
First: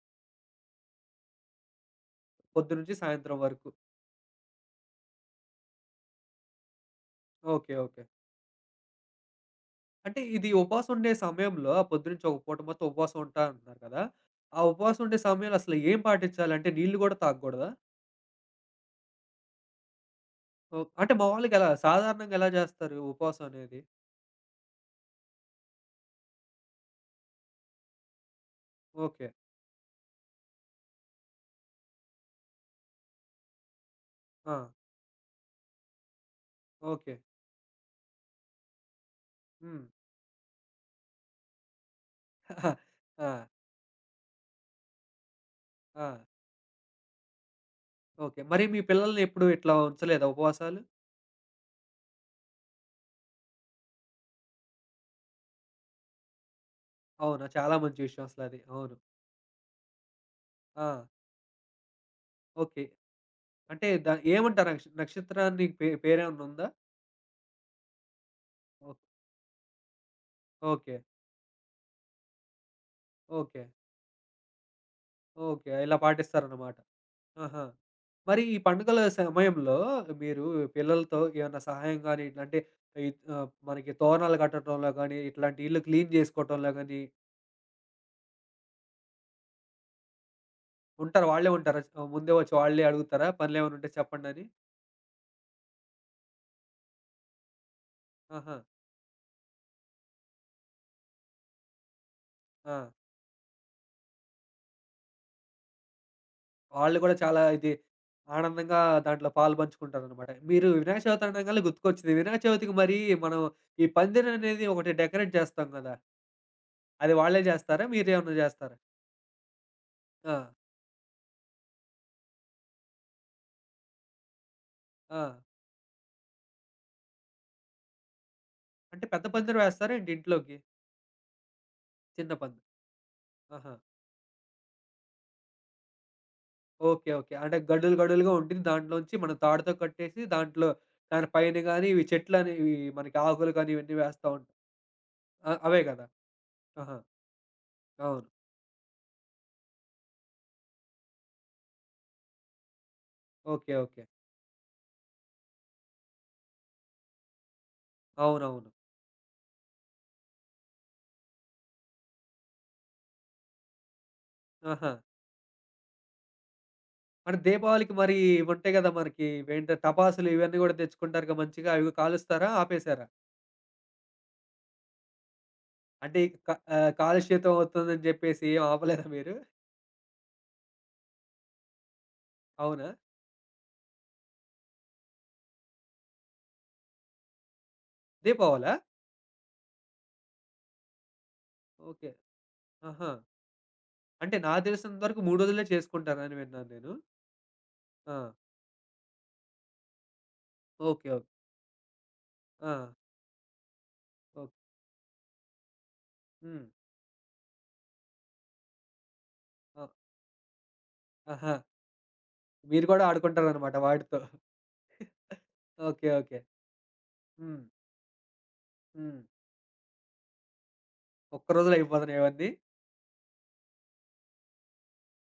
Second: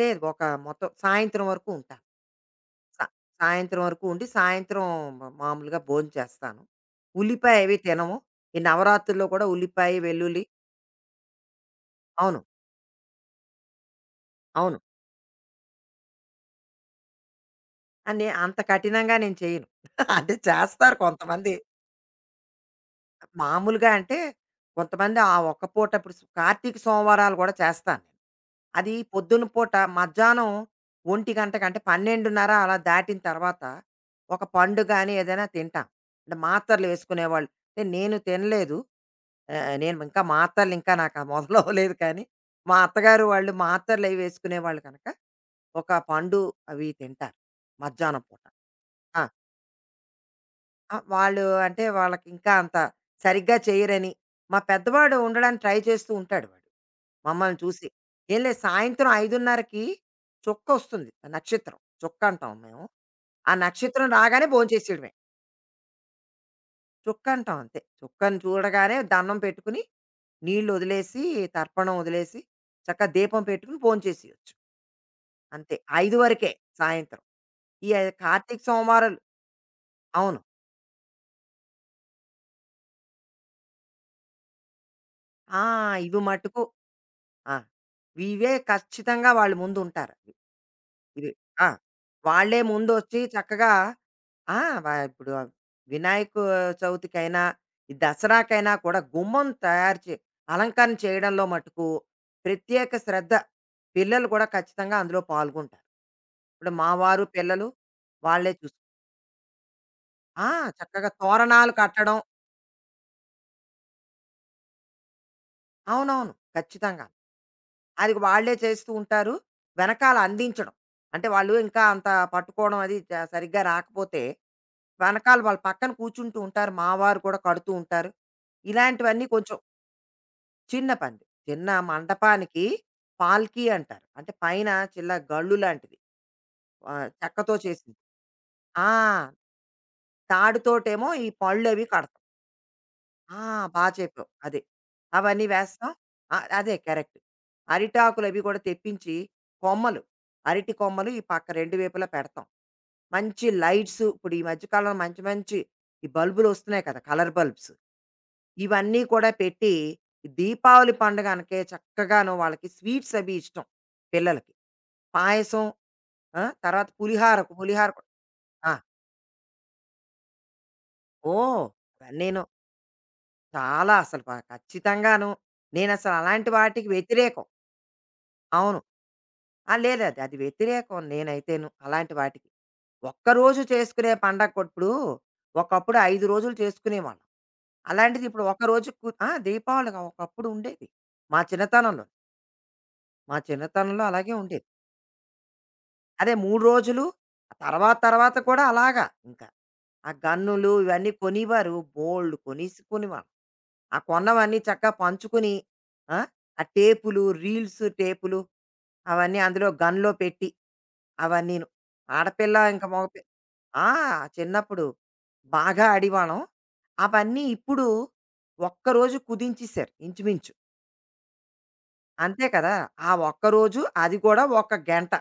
[SPEAKER 2] లేదు ఒక మొత్తం సాయంత్రం వరకు ఉంటాను.
[SPEAKER 1] పొద్దున్నుంచి
[SPEAKER 2] సా
[SPEAKER 1] సాయంత్రం వరకు.
[SPEAKER 2] సాయంత్రం వరకు ఉండి సాయంత్రం మా మామూలుగా భోంచేస్తాను. ఉల్లిపాయ
[SPEAKER 1] ఓకే.
[SPEAKER 2] అవి
[SPEAKER 1] ఓకే.
[SPEAKER 2] తినము. ఈ నవరాత్రుల్లో కూడా ఉల్లిపాయ,
[SPEAKER 1] అంటే
[SPEAKER 2] వెల్లుల్లి
[SPEAKER 1] ఇది ఉపవాసం ఉండే సమయంలో ఆ పొద్దునుంచి ఒక
[SPEAKER 2] అవును.
[SPEAKER 1] పూట మొత్తం ఉపవాసం ఉంటా అంటున్నారు కదా! ఆ
[SPEAKER 2] అవును.
[SPEAKER 1] ఉపవాసం ఉండే సమయంలో అసలు ఏం పాటించాలి? అంటే నీళ్లు గూడా తాగకూడదా?
[SPEAKER 2] నే అంత కఠినంగా నేను చేయను. అంటే
[SPEAKER 1] ఓహ్!
[SPEAKER 2] చేస్తారు
[SPEAKER 1] అంటే
[SPEAKER 2] కొంతమంది.
[SPEAKER 1] మామూలుగా ఎలా సాధారణంగా ఎలా జేస్తారు ఉపవాసం అనేది?
[SPEAKER 2] మామూలుగా అంటే కొంతమంది ఆ ఒక్క పూట ఇప్పుడు కార్తీక సోమవారాలు కూడా చేస్తాను నేను. అది
[SPEAKER 1] ఓకే.
[SPEAKER 2] పొద్దున పూట మధ్యాహ్నం ఒంటి గంట కంటే పన్నెండున్నర అలా దాటిన తర్వాత ఒక
[SPEAKER 1] ఆ!
[SPEAKER 2] పండు కానీ ఏదైనా తింటాం అంటే మాత్రలు
[SPEAKER 1] ఓకే.
[SPEAKER 2] వేసుకునేవాళ్ళు అంటే నేను తినలేదు ఆ,
[SPEAKER 1] హ్మ్.
[SPEAKER 2] నేను ఇంకా మాత్రలు ఇంకా నాకు మొదలు అవ్వలేదు కానీ మా అత్తగారు
[SPEAKER 1] ఆ!
[SPEAKER 2] వాళ్ళు మాత్రలు అవి వేసుకునేవాళ్ళు కనుక ఒక
[SPEAKER 1] ఆ!
[SPEAKER 2] పండు అవి తింటారు మధ్యాహ్నం
[SPEAKER 1] ఓకే.
[SPEAKER 2] పూట
[SPEAKER 1] మరి మీ పిల్లల్ని ఎప్పుడు ఇట్లా ఉంచలేదా ఉపవాసాలు?
[SPEAKER 2] ఆ! వాళ్ళు అంటే వాళ్ళకింకా అంత సరిగ్గా చెయ్యరని. మా పెద్దవాడు ఉండడానికి ట్రై చేస్తూ ఉంటాడు వాడు.
[SPEAKER 1] అవునా!
[SPEAKER 2] మమ్మల్ని
[SPEAKER 1] చాలా
[SPEAKER 2] చూసి.
[SPEAKER 1] మంచి విషయం
[SPEAKER 2] "ఏం లేదు
[SPEAKER 1] అసలది. అవును.
[SPEAKER 2] సాయంత్రం 5:30కి
[SPEAKER 1] ఆ!
[SPEAKER 2] చొక్కొస్తుంది నక్షత్రం. చొక్క అంటాం
[SPEAKER 1] ఓకే.
[SPEAKER 2] మేము. ఆ
[SPEAKER 1] అంటే
[SPEAKER 2] నక్షత్రం రాగానే
[SPEAKER 1] ఏమంటారు
[SPEAKER 2] భోంచేసేయడమే.
[SPEAKER 1] నక్షత్రానికి పేరేమన్నా ఉందా?
[SPEAKER 2] చొక్క అంటాం అంతే. చొక్కని చూడగానే
[SPEAKER 1] ఓహ్!
[SPEAKER 2] దండం పెట్టుకుని,
[SPEAKER 1] ఓకే.
[SPEAKER 2] నీళ్ళొదిలేసి, తర్పణం వదిలేసి, చక్కగా దీపం
[SPEAKER 1] ఓకే.
[SPEAKER 2] పెట్టుకుని భోంచేసేయొచ్చు.
[SPEAKER 1] ఓకే.
[SPEAKER 2] అంతే.
[SPEAKER 1] ఇలా
[SPEAKER 2] 5 వరకే
[SPEAKER 1] పాటిస్తారన్నమాట.
[SPEAKER 2] సాయంత్రం.
[SPEAKER 1] ఆహా!
[SPEAKER 2] ఈ
[SPEAKER 1] మరి ఈ
[SPEAKER 2] కార్తీక
[SPEAKER 1] పండుగల
[SPEAKER 2] సోమవారాలు
[SPEAKER 1] సమయంలో
[SPEAKER 2] అవును.
[SPEAKER 1] మీరు పిల్లలతో ఏమన్నా సహాయం గాని, ఇట్లా అంటే ఈ మనకి తోరణాలు కట్టడంలో గాని, ఇట్లాంటి
[SPEAKER 2] ఆ!
[SPEAKER 1] ఇల్లు క్లీన్
[SPEAKER 2] ఇవి మట్టుకు
[SPEAKER 1] చేసుకోవటంలో గాని
[SPEAKER 2] ఆ! ఇవే ఖచ్చితంగా వాళ్ళు ముందుంటారు.
[SPEAKER 1] ఉంటారు.
[SPEAKER 2] ఇది
[SPEAKER 1] వాళ్ళే
[SPEAKER 2] ఆ!
[SPEAKER 1] ఉంటారా? ముందే వచ్చి
[SPEAKER 2] వాళ్ళే
[SPEAKER 1] వాళ్ళే
[SPEAKER 2] ముందొచ్చి
[SPEAKER 1] అడుగుతారా?
[SPEAKER 2] చక్కగా
[SPEAKER 1] పనులేమైనా ఉంటే చెప్పండని?
[SPEAKER 2] ఆ! ఇప్పుడు వినాయక చవితికైనా, ఈ
[SPEAKER 1] ఆహా!
[SPEAKER 2] దసరాకైనా కూడా గుమ్మం తయారు చే అలంకరణ చేయడంలో మటుకు
[SPEAKER 1] ఆ!
[SPEAKER 2] ప్రత్యేక శ్రద్ధ పిల్లలు కూడా ఖచ్చితంగా అందులో పాల్గొంటారు. ఇప్పుడు మా
[SPEAKER 1] వాళ్ళు కూడా
[SPEAKER 2] వారు,
[SPEAKER 1] చాలా
[SPEAKER 2] పిల్లలు
[SPEAKER 1] ఇది
[SPEAKER 2] వాళ్ళే చూసు
[SPEAKER 1] ఆనందంగా దాంట్లో పాలు పంచుకుంటారనమాట.
[SPEAKER 2] ఆ!
[SPEAKER 1] మీరు వినాయక
[SPEAKER 2] చక్కగా
[SPEAKER 1] చవితి అనంగానే
[SPEAKER 2] తోరణాలు
[SPEAKER 1] గుర్తుకొచ్చింది.
[SPEAKER 2] కట్టడం
[SPEAKER 1] వినాయక చవితికి మరి మనం ఈ పందిరి అనేది ఒకటి డెకరేట్ చేస్తాం కదా!
[SPEAKER 2] అవునవును. ఖచ్చితంగా.
[SPEAKER 1] అది వాళ్ళే చేస్తారా?
[SPEAKER 2] అది
[SPEAKER 1] మీరేమన్నా
[SPEAKER 2] వాళ్ళే
[SPEAKER 1] చేస్తారా?
[SPEAKER 2] చేస్తూ ఉంటారు. వెనకాల
[SPEAKER 1] ఆ!
[SPEAKER 2] అందించడం. అంటే వాళ్ళు ఇంకా అంత పట్టుకోవడం అది చ సరిగ్గా రాకపోతే,
[SPEAKER 1] ఆ!
[SPEAKER 2] వెనకాల వాళ్ళ పక్కన కూర్చుంటూ ఉంటారు. మా వారు కూడా కడుతూ ఉంటారు.
[SPEAKER 1] అంటే పెద్ద
[SPEAKER 2] ఇలాంటివన్నీ కొంచెం
[SPEAKER 1] పందిరి వేస్తారా ఏంటి ఇంట్లోకి?
[SPEAKER 2] చిన్న పంది. చిన్న
[SPEAKER 1] చిన్న పందెం.
[SPEAKER 2] మండపానికి పాల్కీ
[SPEAKER 1] ఆహా!
[SPEAKER 2] అంటారు. అంటే పైన చిన్న గళ్ళు లాంటిది.
[SPEAKER 1] ఓకే. ఓకే.
[SPEAKER 2] చెక్కతో
[SPEAKER 1] అంటే గడులు
[SPEAKER 2] చేసింది.
[SPEAKER 1] గడులుగా ఉంటుంది.
[SPEAKER 2] ఆ!
[SPEAKER 1] దాంట్లోంచి మనం తాడుతో కట్టేసి దాంట్లో
[SPEAKER 2] తాడుతోటేమో ఈ
[SPEAKER 1] దాని పైన
[SPEAKER 2] పళ్ళవి
[SPEAKER 1] గాని ఇవి
[SPEAKER 2] కడతాం.
[SPEAKER 1] చెట్లనేవి మనకి
[SPEAKER 2] ఆ!
[SPEAKER 1] ఆకులు కానీ
[SPEAKER 2] బా
[SPEAKER 1] ఇవన్నీ వేస్తా
[SPEAKER 2] చెప్పావు.
[SPEAKER 1] ఉంటాం.
[SPEAKER 2] అదే. అవన్నీ
[SPEAKER 1] అవే
[SPEAKER 2] వేస్తాం.
[SPEAKER 1] కదా!
[SPEAKER 2] ఆ! అదే
[SPEAKER 1] ఆహా!
[SPEAKER 2] కరెక్ట్.
[SPEAKER 1] అవును.
[SPEAKER 2] అరిటాకులు అవి కూడా తెప్పించి, కొమ్మలు, అరటి కొమ్మలు ఈ పక్క రెండు వైపులా పెడతాం. మంచి
[SPEAKER 1] ఓకే. ఓకే.
[SPEAKER 2] లైట్స్ ఇప్పుడు ఈ మధ్య కాలంలో మంచి మంచి ఈ బల్బులొస్తున్నాయి కదా! Colour bulbs.
[SPEAKER 1] అవునవును.
[SPEAKER 2] ఇవన్నీ కూడా పెట్టి, ఈ దీపావళి పండుగ అనకే చక్కగాను వాళ్ళకి స్వీట్స్ అవి ఇష్టం పిల్లలకి.
[SPEAKER 1] ఆహా!
[SPEAKER 2] పాయసం, ఆ! తర్వాత
[SPEAKER 1] అంటే
[SPEAKER 2] పులిహార, పులిహార
[SPEAKER 1] దీపావళికి
[SPEAKER 2] కూడా
[SPEAKER 1] మరి
[SPEAKER 2] ఆ!
[SPEAKER 1] ఇవుంటాయి కదా! మనకి ఇవేంటో టపాసులు ఇవన్నీ కూడా తెచ్చుకుంటారుగా
[SPEAKER 2] ఓహ్!
[SPEAKER 1] మంచిగా. అవి
[SPEAKER 2] అవన్నీను.
[SPEAKER 1] కాలుస్తారా? ఆపేసారా?
[SPEAKER 2] చాలా అసలు ప ఖచ్చితంగాను. నేనసలు
[SPEAKER 1] అంటే క
[SPEAKER 2] అలాంటి వాటికి వ్యతిరేకం.
[SPEAKER 1] కాలుష్యతం అవుతుందని చెప్పేసి ఏం
[SPEAKER 2] అవును.
[SPEAKER 1] ఆపలేదా మీరు?
[SPEAKER 2] ఆ! లేదు అది అది వ్యతిరేకం నేనైతేను అలాంటి వాటికి.
[SPEAKER 1] అవునా?
[SPEAKER 2] ఒక్కరోజు చేసుకునే పండగప్పుడు ఒకప్పుడు 5 రోజులు చేసుకునేవాళ్ళం. అలాంటిది ఇప్పుడు ఒక
[SPEAKER 1] దీపావళా?
[SPEAKER 2] రోజు కు ఆ! దీపావళికి ఒకప్పుడు ఉండేది. మా చిన్నతనంలో.
[SPEAKER 1] ఓకే. ఆహా!
[SPEAKER 2] మా చిన్నతనంలో అలాగే
[SPEAKER 1] అంటే నాకు
[SPEAKER 2] ఉండేది.
[SPEAKER 1] తెలిసినంత వరకు 3 రోజులే
[SPEAKER 2] అదే
[SPEAKER 1] చేసుకుంటారని
[SPEAKER 2] 3
[SPEAKER 1] విన్నాను నేను.
[SPEAKER 2] రోజులు ఆ తర్వాత
[SPEAKER 1] ఆ!
[SPEAKER 2] తర్వాత కూడా అలాగా ఇంకా. ఆ గన్నులు
[SPEAKER 1] ఓకే.
[SPEAKER 2] ఇవన్నీ
[SPEAKER 1] ఓకే.
[SPEAKER 2] కొనేవారు. బోలెడు
[SPEAKER 1] ఆ!
[SPEAKER 2] కొనేసుకునేవాళ్ళం. ఆ
[SPEAKER 1] ఓకే.
[SPEAKER 2] కొన్నవన్నీ చక్కగా పంచుకుని ఆ ఆ
[SPEAKER 1] హ్మ్.
[SPEAKER 2] టేపులు రీల్స్ టేపులు అవన్నీ అందులో
[SPEAKER 1] ఆ!
[SPEAKER 2] గన్లో పెట్టి
[SPEAKER 1] ఆహా!
[SPEAKER 2] అవన్నీను ఆడపిల్ల
[SPEAKER 1] మీరు
[SPEAKER 2] ఇంకా
[SPEAKER 1] కూడా
[SPEAKER 2] మగ పిల్ల-
[SPEAKER 1] ఆడుకుంటారనమాట
[SPEAKER 2] ఆ
[SPEAKER 1] వాటితో.
[SPEAKER 2] చిన్నప్పుడు బాగా
[SPEAKER 1] ఓకే. ఓకే.
[SPEAKER 2] ఆడివాణం అవన్నీ
[SPEAKER 1] హ్మ్.
[SPEAKER 2] ఇప్పుడు ఒక్కరోజు
[SPEAKER 1] హ్మ్.
[SPEAKER 2] కుదించేశారు ఇంచుమించు
[SPEAKER 1] ఒక్క రోజులో అయిపోతున్నాయా
[SPEAKER 2] అంతే
[SPEAKER 1] ఇవన్నీ?
[SPEAKER 2] కదా ఆ ఒక్కరోజు అది కూడా ఒక గంట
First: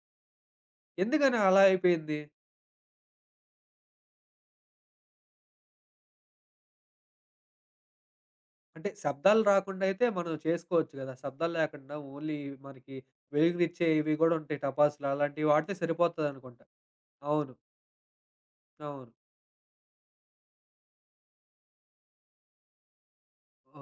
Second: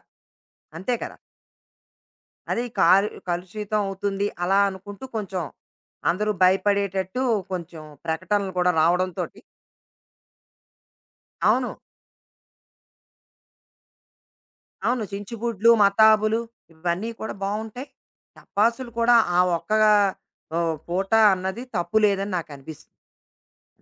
[SPEAKER 2] అంతే కదా
[SPEAKER 1] ఎందుకని అలా అయిపోయింది?
[SPEAKER 2] అదే కాలు కలుషితం అవుతుంది అలా అనుకుంటూ కొంచెం అందరూ భయపడేటట్టు కొంచెం ప్రకటనలు కూడా
[SPEAKER 1] అంటే
[SPEAKER 2] రావడంతో
[SPEAKER 1] శబ్దాలు రాకుండా అయితే మనం చేసుకోవచ్చు గదా! శబ్దాలు
[SPEAKER 2] అవును
[SPEAKER 1] లేకుండా ఓన్లీ మనకి వెలుగునిచ్చే ఇవి గూడా ఉంటాయి
[SPEAKER 2] అవును.
[SPEAKER 1] టపాసులు అలాంటివి
[SPEAKER 2] చించుబుడ్లు,
[SPEAKER 1] వాడితే
[SPEAKER 2] మతాబులు
[SPEAKER 1] సరిపోతదనుకుంటా.
[SPEAKER 2] ఇవన్నీ కూడా
[SPEAKER 1] అవును.
[SPEAKER 2] బావుంటాయి. టపాసులు
[SPEAKER 1] అవును.
[SPEAKER 2] కూడా ఆ ఒక్క పూట అన్నది తప్పు లేదని నాకనిపిస్తుంది.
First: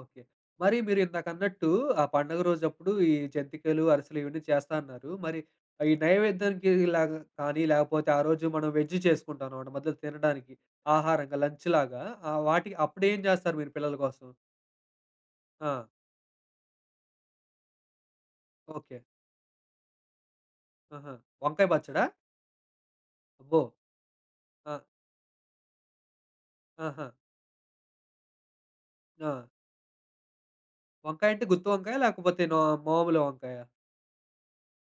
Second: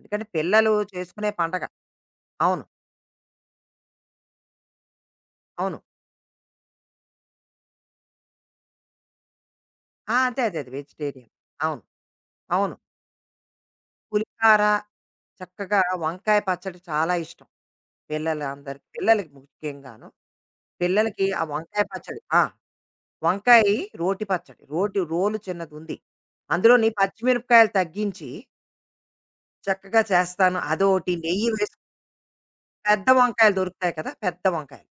[SPEAKER 1] ఓకే.
[SPEAKER 2] పిల్లలు
[SPEAKER 1] మరి మీరు
[SPEAKER 2] చేసుకునే పండగ.
[SPEAKER 1] ఇందాకన్నట్టు ఆ పండుగ
[SPEAKER 2] అవును.
[SPEAKER 1] రోజప్పుడు ఈ జంతికలు, అరిసెలు ఇవన్నీ చేస్తా అన్నారు. మరి
[SPEAKER 2] అవును.
[SPEAKER 1] ఈ నైవేద్యానికి లాగా కానీ, లేకపోతే ఆ రోజు మనం వెజ్ చేసుకుంటాం అన్నమాట మధ్యలో
[SPEAKER 2] ఆ! అదే.
[SPEAKER 1] తినడానికి.
[SPEAKER 2] అదే. అదే. వెజిటేరియన్.
[SPEAKER 1] ఆహారంగా
[SPEAKER 2] అవును.
[SPEAKER 1] లంచ్‌లాగా వాటికి
[SPEAKER 2] అవును.
[SPEAKER 1] అప్పుడేం చేస్తారు మీరు పిల్లల కోసం?
[SPEAKER 2] పులిహార,
[SPEAKER 1] ఆ!
[SPEAKER 2] చక్కగా వంకాయ పచ్చడి చాలా ఇష్టం పిల్లలందరికి.
[SPEAKER 1] ఓకే.
[SPEAKER 2] పిల్లలకి ముఖ్యంగాను.
[SPEAKER 1] ఆహా!
[SPEAKER 2] పిల్లలకి ఆ
[SPEAKER 1] వంకాయ
[SPEAKER 2] వంకాయ
[SPEAKER 1] పచ్చడా?
[SPEAKER 2] పచ్చడి ఆ!
[SPEAKER 1] అబ్బో!
[SPEAKER 2] వంకాయి రోటి పచ్చడి.
[SPEAKER 1] ఆ!
[SPEAKER 2] రోటి రోలు చిన్నదుంది. అందులోని
[SPEAKER 1] ఆహా!
[SPEAKER 2] పచ్చిమిరపకాయలు తగ్గించి
[SPEAKER 1] ఆ!
[SPEAKER 2] చక్కగా చేస్తాను. అదోటి
[SPEAKER 1] వంకాయ అంటే
[SPEAKER 2] నెయ్యి
[SPEAKER 1] గుత్తు
[SPEAKER 2] వేసి
[SPEAKER 1] వంకాయ లేకపోతే
[SPEAKER 2] పెద్ద
[SPEAKER 1] మామూలు వంకాయ?
[SPEAKER 2] వంకాయలు దొరుకుతాయి కదా! పెద్ద వంకాయలు.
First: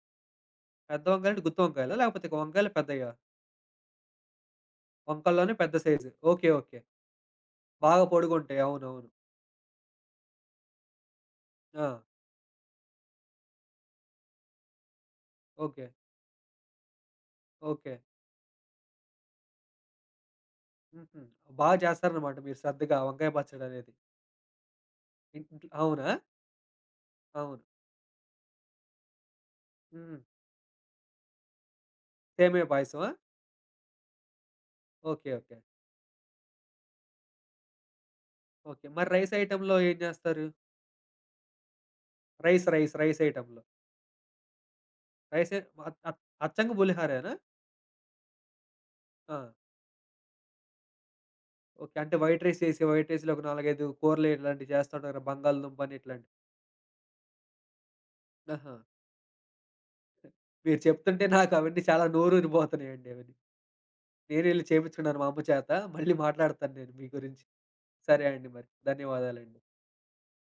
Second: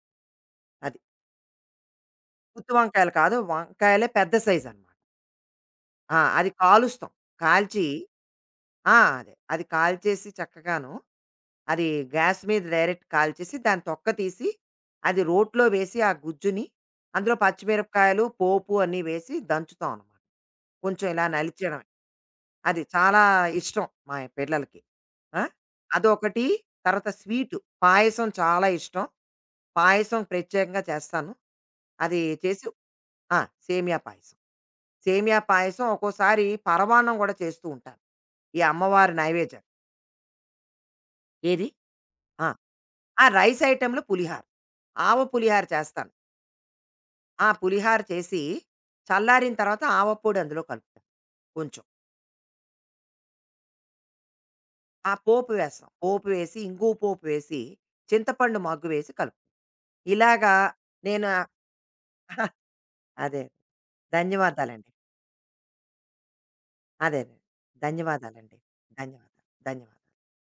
[SPEAKER 2] అది.
[SPEAKER 1] పెద్ద వంకాయ అంటే గుత్తు వంకాయలా? లేకపోతే వంకాయలు
[SPEAKER 2] గుత్తి
[SPEAKER 1] పెద్దయా?
[SPEAKER 2] వంకాయలు కాదు. వంకాయలే పెద్ద సైజ్ అన్నమాట.
[SPEAKER 1] వంకాయల్లోనే పెద్ద సైజు.
[SPEAKER 2] ఆ!
[SPEAKER 1] ఓకే.
[SPEAKER 2] అది
[SPEAKER 1] ఓకే.
[SPEAKER 2] కాలుస్తాం. కాల్చి
[SPEAKER 1] బాగా పొడుగుంటాయి.
[SPEAKER 2] ఆ!
[SPEAKER 1] అవునవును.
[SPEAKER 2] అదే. అది కాల్చేసి చక్కగాను అది
[SPEAKER 1] ఆ!
[SPEAKER 2] గ్యాస్ మీద డైరెక్ట్ కాల్చేసి దాని తొక్క తీసి అది రోట్లో
[SPEAKER 1] ఓకే.
[SPEAKER 2] వేసి ఆ గుజ్జుని అందులో
[SPEAKER 1] ఓకే.
[SPEAKER 2] పచ్చిమిరపకాయలు, పోపు అన్నీ వేసి దంచుతాం అన్నమాట. కొంచెం
[SPEAKER 1] హుహు.
[SPEAKER 2] ఇలా
[SPEAKER 1] బా
[SPEAKER 2] నలిచడమే.
[SPEAKER 1] చేస్తారనమాట మీరు
[SPEAKER 2] అది
[SPEAKER 1] శ్రద్ధగా
[SPEAKER 2] చాలా
[SPEAKER 1] వంకాయ
[SPEAKER 2] ఇష్టం
[SPEAKER 1] పచ్చడనేది.
[SPEAKER 2] మా పిల్లలకి. ఆ!
[SPEAKER 1] ఇంట్లో అవునా?
[SPEAKER 2] అదొకటి. తర్వాత స్వీటు.
[SPEAKER 1] అవును.
[SPEAKER 2] పాయసం చాలా ఇష్టం.
[SPEAKER 1] హ్మ్.
[SPEAKER 2] పాయసం ప్రత్యేకంగా చేస్తాను. అది
[SPEAKER 1] సేమియా
[SPEAKER 2] చేసి
[SPEAKER 1] పాయసమా?
[SPEAKER 2] ఆ! సేమియా పాయసం.
[SPEAKER 1] ఓకే.
[SPEAKER 2] సేమియా
[SPEAKER 1] ఓకే.
[SPEAKER 2] పాయసం ఒక్కోసారి పరమాన్నం గూడా చేస్తూ ఉంటాను. ఈ
[SPEAKER 1] ఓకే. మరి
[SPEAKER 2] అమ్మవారి
[SPEAKER 1] రైస్
[SPEAKER 2] నైవేద్యం.
[SPEAKER 1] ఐటెమ్‌లో ఏం చేస్తారు?
[SPEAKER 2] ఏది? ఆ!
[SPEAKER 1] రైస్
[SPEAKER 2] ఆ!
[SPEAKER 1] ఐటెమ్‌లో.
[SPEAKER 2] రైస్ ఐటెమ్‌లో పులిహార. ఆవ
[SPEAKER 1] రైసే
[SPEAKER 2] పులిహార
[SPEAKER 1] అ అ
[SPEAKER 2] చేస్తాను.
[SPEAKER 1] అచ్చంగా పులిహారేనా?
[SPEAKER 2] ఆ! పులిహార చేసి
[SPEAKER 1] ఆ!
[SPEAKER 2] చల్లారిన తర్వాత ఆవ పొడి అందులో కలుపుతాను కొంచెం.
[SPEAKER 1] ఓకే. అంటే వైట్ రైస్ చేసి, వైట్ రైస్‌లో ఒక 4, 5 కూరలు ఇట్లాంటివి చేస్తా
[SPEAKER 2] ఆ
[SPEAKER 1] ఉంటారు కదా!
[SPEAKER 2] పోపు వేస్తాం.
[SPEAKER 1] బంగాళదుంపని
[SPEAKER 2] పోపు
[SPEAKER 1] ఇట్లాంటివి.
[SPEAKER 2] వేసి, ఇంగువ పోపు వేసి, చింతపండు
[SPEAKER 1] ఆహా!
[SPEAKER 2] మగ్గు వేసి కలుపుతాం. ఇలాగా
[SPEAKER 1] మీరు చెప్తుంటే
[SPEAKER 2] నేను ఆ-
[SPEAKER 1] నాకు అవన్నీ చాలా నోరూరిపోతున్నాయండి అవన్నీ.
[SPEAKER 2] అదే
[SPEAKER 1] నేనెళ్లి
[SPEAKER 2] ధన్యవాదాలండి.
[SPEAKER 1] చేపించుకున్నాను మా అమ్మ చేత. మళ్ళీ మాట్లాడతాను నేను మీ
[SPEAKER 2] అదే అదే.
[SPEAKER 1] గురించి. సరే అండి
[SPEAKER 2] ధన్యవాదాలండి.
[SPEAKER 1] మరి.
[SPEAKER 2] ధన్యవాదాలు.
[SPEAKER 1] ధన్యవాదాలండి.
[SPEAKER 2] ధన్యవాదాలు.